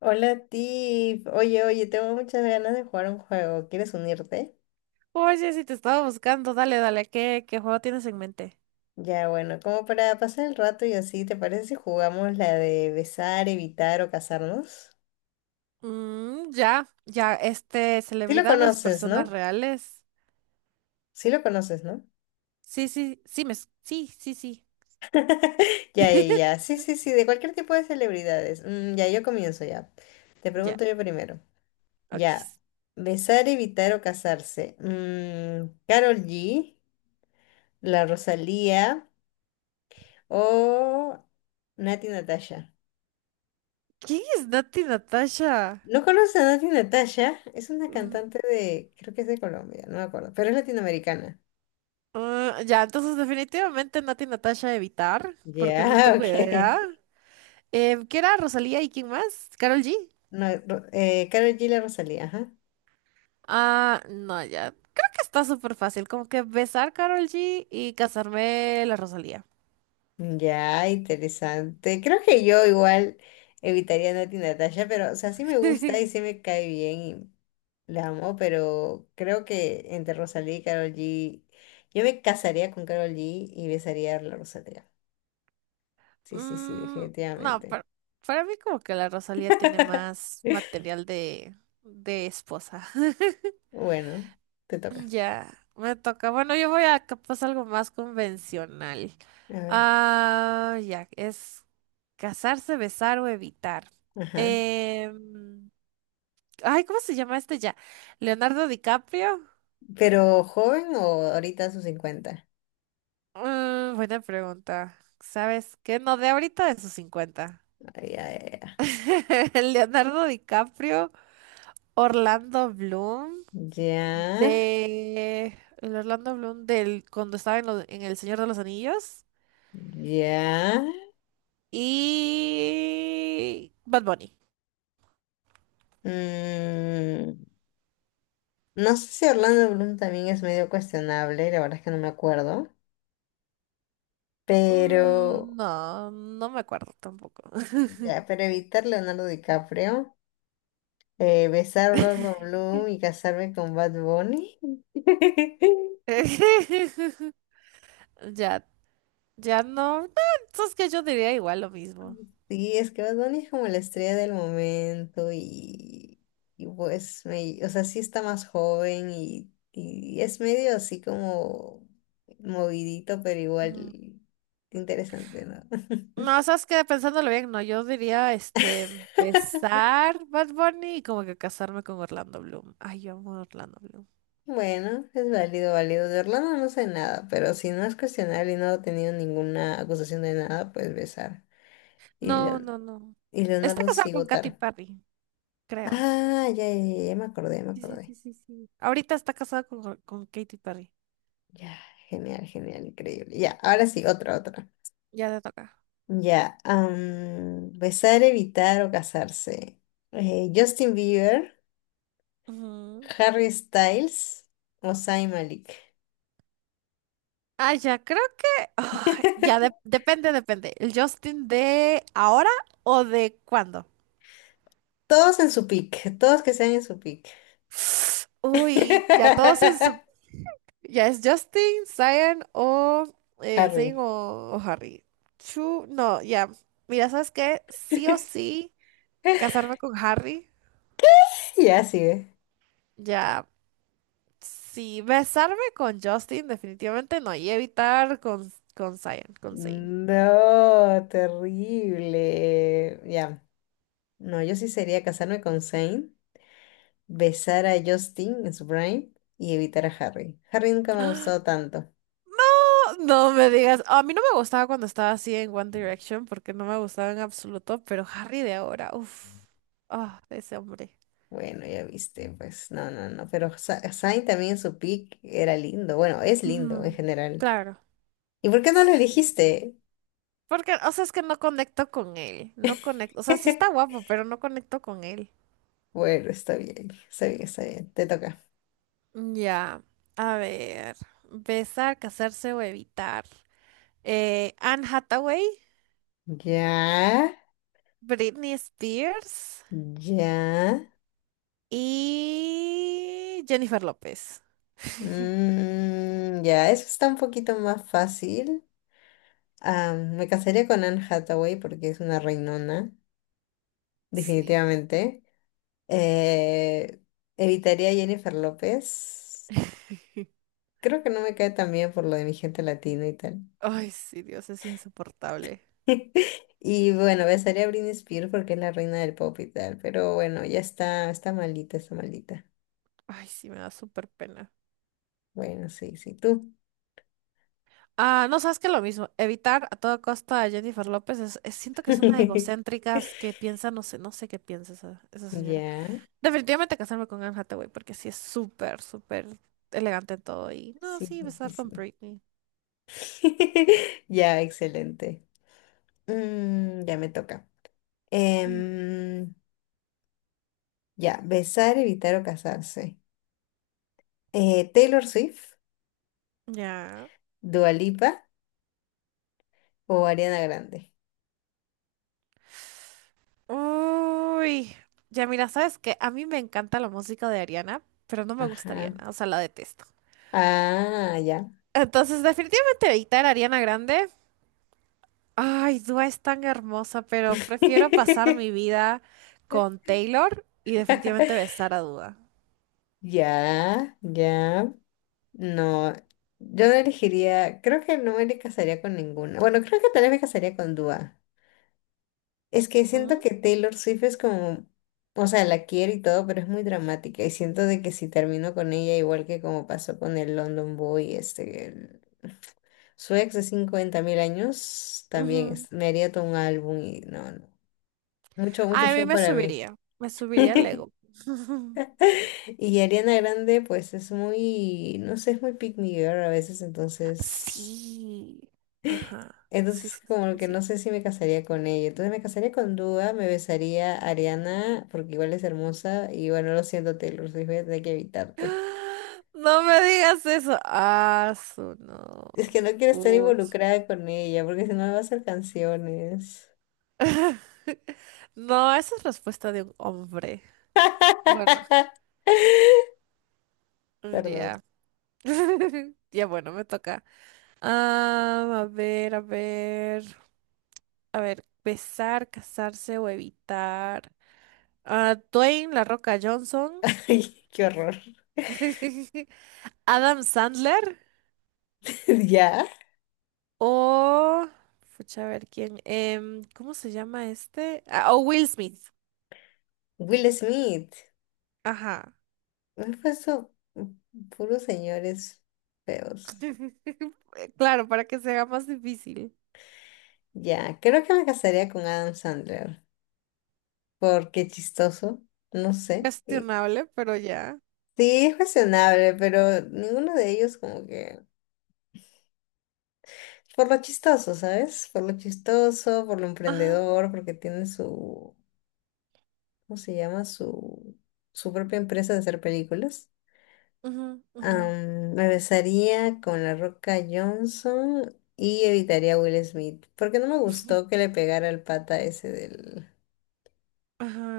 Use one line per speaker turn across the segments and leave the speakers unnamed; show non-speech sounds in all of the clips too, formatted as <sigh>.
Hola Tiff, oye, tengo muchas ganas de jugar un juego, ¿quieres unirte?
Oye, si te estaba buscando, dale, dale, ¿qué juego tienes en mente?
Ya, bueno, como para pasar el rato y así, ¿te parece si jugamos la de besar, evitar o casarnos?
Mm, ya, ya,
Sí lo
celebridades,
conoces,
personas
¿no?
reales.
Sí lo conoces, ¿no?
Sí, sí, sí, sí, sí, sí.
Ya, ya, ya,
<laughs>
sí, sí, sí, de cualquier tipo de celebridades. Mm, ya, yo comienzo ya. Te
Ya,
pregunto yo primero. Ya,
ok.
besar, evitar o casarse. Karol G, la Rosalía o Nati Natasha.
¿Quién es Nati Natasha?
¿No conoces a Nati Natasha? Es una
Mm,
cantante de, creo que es de Colombia, no me acuerdo, pero es latinoamericana.
ya, entonces definitivamente Nati Natasha evitar, porque no
Ya,
tengo
<laughs>
idea.
ok.
¿Qué era Rosalía y quién más? ¿Carol G?
No, Karol G, la Rosalía, ajá.
Ah, no, ya. Creo que está súper fácil, como que besar Carol G y casarme la Rosalía.
Ya, interesante. Creo que yo igual evitaría a Nati Natasha, pero, o sea, sí me gusta y
<laughs>
sí me cae bien y la amo, pero creo que entre Rosalía y Karol G, yo me casaría con Karol G y besaría a la Rosalía. Sí, sí, sí,
Mm, no,
definitivamente.
para mí como que la Rosalía tiene
<laughs>
más material de esposa. <laughs>
Bueno, te toca.
Ya, me toca. Bueno, yo voy a capaz algo más convencional.
A ver.
Ah, ya, es casarse, besar o evitar.
Ajá.
Em, Ay, ¿cómo se llama este ya? ¿Leonardo DiCaprio?
¿Pero joven o ahorita a sus 50?
Mm, buena pregunta. ¿Sabes qué? No, de ahorita de sus cincuenta.
Ay, ay, ay.
<laughs> Leonardo DiCaprio, Orlando Bloom.
Ya,
De el Orlando Bloom del cuando estaba en, en El Señor de los Anillos
ya.
y Bad Bunny.
Mm, no sé si Orlando Bloom también es medio cuestionable, la verdad es que no me acuerdo.
Mm,
Pero,
no, no me acuerdo tampoco.
ya, pero evitar Leonardo DiCaprio, besar a Orlando Bloom y casarme con Bad Bunny. <laughs>
<laughs> Ya, ya no. No, sabes que yo diría igual lo mismo.
Sí, es que Bad Bunny es como la estrella del momento y pues, me, o sea, sí está más joven y es medio así como movidito, pero
Ujú.
igual interesante, ¿no?
No, sabes que pensándolo bien, no, yo diría
<laughs>
empezar Bad Bunny y como que casarme con Orlando Bloom. Ay, yo amo a Orlando Bloom.
Bueno, es válido, válido. De Orlando no sé nada, pero si no es cuestionable y no ha tenido ninguna acusación de nada, pues besar. Y,
No,
Leon-
no, no.
y
Está
Leonardo
casado
sí
con Katy
votar.
Perry, creo.
Ah, ya me acordé, ya me
Sí, sí,
acordé.
sí, sí, sí. Ahorita está casada con Katy Perry.
Ya, genial, genial, increíble. Ya, ahora sí, otra, otra.
Ya le toca.
Ya, besar, evitar o casarse. Justin Bieber,
Ujú.
Harry Styles o Zayn Malik.
Ah, ya, creo que... ya,
<laughs>
depende, depende. ¿El Justin de ahora o de cuándo?
Todos en su pick, todos que sean en su pick.
Uy, ya todos en su...
<laughs>
Ya es Justin, Zion o... Zayn
Harry.
o Harry. Chu, no, ya. Mira, ¿sabes qué? Sí o
<laughs>
sí, casarme con Harry.
Ya sigue.
Ya. Sí, besarme con Justin definitivamente no, y evitar con Zayn, con Zayn.
No, terrible. Ya, no, yo sí sería casarme con Zayn, besar a Justin en su prime y evitar a Harry. Harry nunca me ha gustado tanto.
No, no me digas, a mí no me gustaba cuando estaba así en One Direction porque no me gustaba en absoluto, pero Harry de ahora, uff, ah, ese hombre.
Bueno, ya viste, pues no, no, no, pero Sainz también en su pick era lindo, bueno, es lindo en
Ujú,
general.
claro.
¿Y por qué no lo
Sí.
elegiste?
Porque, o sea, es que no conecto con él, no conecto, o sea, sí está
<laughs>
guapo, pero no conecto con él.
Bueno, está bien, está bien, está bien, te toca.
Ya, a ver, besar, casarse o evitar. Anne Hathaway,
Ya,
Britney Spears
ya,
y Jennifer López.
ya, eso está un poquito más fácil. Ah, me casaría con Anne Hathaway porque es una reinona,
Sí.
definitivamente. Eh, evitaría a Jennifer López.
<laughs>
Creo que no me cae tan bien por lo de mi gente latina y tal.
Ay, sí, Dios, es insoportable.
<laughs> Y bueno, besaría a Britney Spears porque es la reina del pop y tal, pero bueno, ya está, está malita está malita.
Ay, sí, me da súper pena.
Bueno, sí, sí, tú.
Ah, no, sabes que lo mismo, evitar a toda costa a Jennifer López siento que es una
<laughs>
egocéntrica que piensa, no sé, no sé qué piensa esa señora.
Ya,
Definitivamente casarme con Anne Hathaway porque sí es súper, súper elegante en todo y no,
sí,
sí,
sí,
besar
sí.
con Britney.
<laughs> Ya, excelente. Mm, ya me toca.
Mm,
Em, ya, besar, evitar o casarse. Taylor Swift,
ya.
Dua Lipa o Ariana Grande.
Uy, ya mira, sabes que a mí me encanta la música de Ariana, pero no me gusta
Ajá.
Ariana, o sea, la detesto.
Ah, ya.
Entonces, definitivamente evitar a Ariana Grande. Ay, Dua es tan hermosa, pero prefiero pasar mi vida con
<laughs>
Taylor y definitivamente besar a Dua.
Ya, ya, no, yo no elegiría, creo que no me casaría con ninguna. Bueno, creo que tal vez me casaría con Dua. Es que siento
Mm,
que Taylor Swift es como, o sea, la quiero y todo, pero es muy dramática y siento de que si termino con ella, igual que como pasó con el London Boy, su ex de 50 mil años, también
ujú.
me haría todo un álbum y no, no. Mucho, mucho
Ay, a mí
show para mí.
me subiría el
<laughs>
ego. <laughs>
Y Ariana Grande, pues es muy, no sé, es muy pick me girl a veces, entonces.
Sí. Ajá. Sí,
Entonces,
sí, sí,
como
sí,
que
sí.
no sé si me casaría con ella. Entonces, me casaría con Dua, me besaría a Ariana, porque igual es hermosa. Y bueno, lo siento, Taylor Swift, voy a tener que evitarte.
No me digas eso. Ah, su no.
Es que no quiero estar
Puch.
involucrada con ella, porque si no me va a hacer canciones.
No, esa es respuesta de un hombre. Bueno,
<laughs> Perdón.
ya. <laughs> Ya bueno, me toca. Ah, a ver, a ver. A ver, besar, casarse o evitar. Ah, Dwayne La Roca Johnson.
<laughs> Ay, qué horror.
<laughs> Adam Sandler.
<laughs> ¿Ya?
O. Pucha, a ver quién. ¿Cómo se llama este? Ah, o Will Smith.
Will Smith.
Ajá.
Me he puesto puros señores feos.
<laughs> Claro, para que sea más difícil.
Ya, creo que me casaría con Adam Sandler, porque chistoso, no sé.
Cuestionable, pero ya.
Sí, es cuestionable, pero ninguno de ellos como que por lo chistoso, ¿sabes? Por lo chistoso, por lo
Ajá.
emprendedor, porque tiene su, ¿cómo se llama? Su propia empresa de hacer películas.
Ujú, ujú.
Me besaría con La Roca Johnson y evitaría a Will Smith, porque no me gustó que le pegara el pata ese del,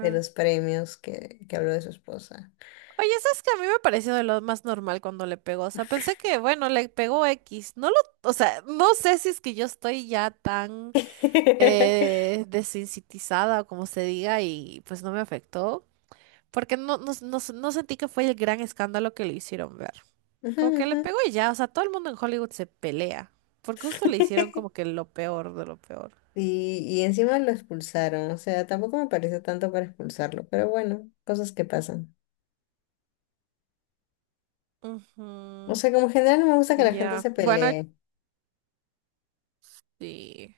de los premios que habló de su esposa.
Oye, ¿sabes que a mí me pareció de lo más normal cuando le pegó? O sea, pensé que, bueno, le pegó X. O sea, no sé si es que yo estoy ya tan
<laughs>
desensitizada, o como se diga, y pues no me afectó. Porque no, no, no, no sentí que fue el gran escándalo que le hicieron ver.
Ujú,
Como que le
ujú.
pegó y ya, o sea, todo el mundo en Hollywood se pelea. Porque justo le hicieron
<laughs>
como que lo peor de lo peor.
Y encima lo expulsaron, o sea, tampoco me pareció tanto para expulsarlo, pero bueno, cosas que pasan. O
Ujú,
sea, como en general no me gusta que la gente
ya.
se
Bueno,
pelee.
sí.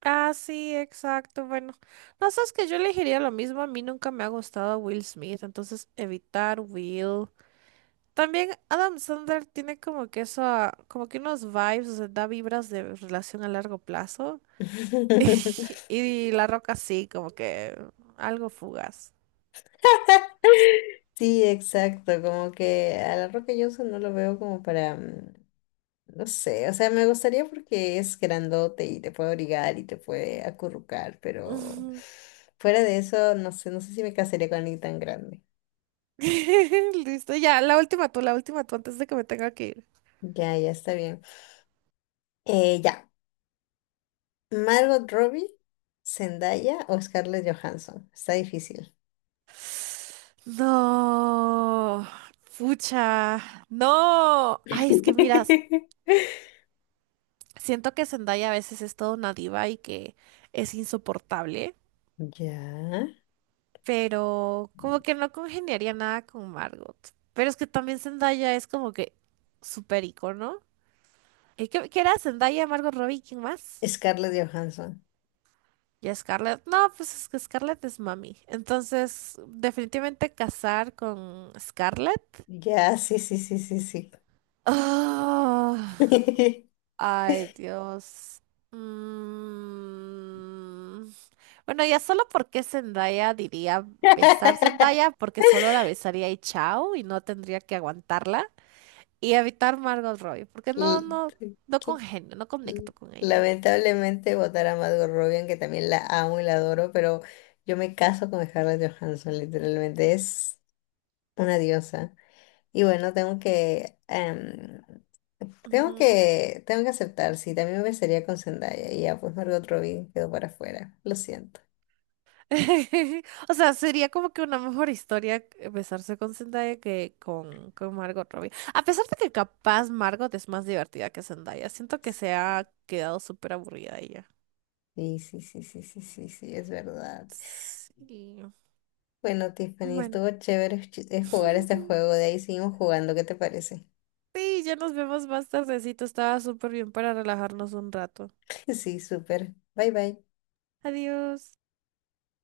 Ah, sí, exacto. Bueno, no sabes que yo elegiría lo mismo. A mí nunca me ha gustado Will Smith, entonces evitar Will. También Adam Sandler tiene como que eso, como que unos vibes, o sea, da vibras de relación a largo plazo. <laughs>
<laughs>
Y la Roca sí, como que algo fugaz.
Sí, exacto, como que a la Roca Johnson no lo veo como para, mm, no sé, o sea, me gustaría porque es grandote y te puede obligar y te puede acurrucar, pero
Ujú.
fuera de eso, no sé, no sé si me casaría con alguien tan grande.
<laughs> Listo, ya, la última tú, antes de que me tenga que ir.
Ya, ya está bien. Eh, ya. Margot Robbie, Zendaya o Scarlett Johansson. Está difícil.
No, pucha, no. Ay, es que mira,
<laughs>
siento que Zendaya a veces es toda una diva y que es insoportable,
Ya.
pero como que no congeniaría nada con Margot. Pero es que también Zendaya es como que súper icono. ¿Y qué era Zendaya, Margot Robbie, quién más?
Scarlett Johansson.
¿Y Scarlett? No, pues es que Scarlett es mami. Entonces, definitivamente casar con Scarlett.
Ya, sí, sí, sí, sí, sí.
Ah,
<laughs>
ay, Dios. Mm. Bueno, ya solo porque Zendaya diría besar Zendaya, porque solo la besaría y chao, y no tendría que aguantarla. Y evitar Margot Robbie, porque
L-
no congenio, no conecto con ella.
Lamentablemente votar a Margot Robbie, aunque también la amo y la adoro, pero yo me caso con Scarlett Johansson, literalmente. Es una diosa. Y bueno, tengo
Ujú.
tengo que aceptar, sí, también me besaría con Zendaya y ya pues Margot Robbie quedó para afuera, lo siento.
<laughs> O sea, sería como que una mejor historia besarse con Zendaya que con Margot Robbie. A pesar de que capaz Margot es más divertida que Zendaya, siento que se ha quedado súper aburrida ella.
Sí, sí, sí, sí, sí, sí, sí, es verdad.
Sí.
Bueno, Tiffany,
Bueno.
estuvo chévere jugar este
<laughs>
juego, de ahí seguimos jugando, ¿qué te parece?
Sí, ya nos vemos más tardecito. Estaba súper bien para relajarnos un rato.
<laughs> Sí, súper. Bye, bye.
Adiós.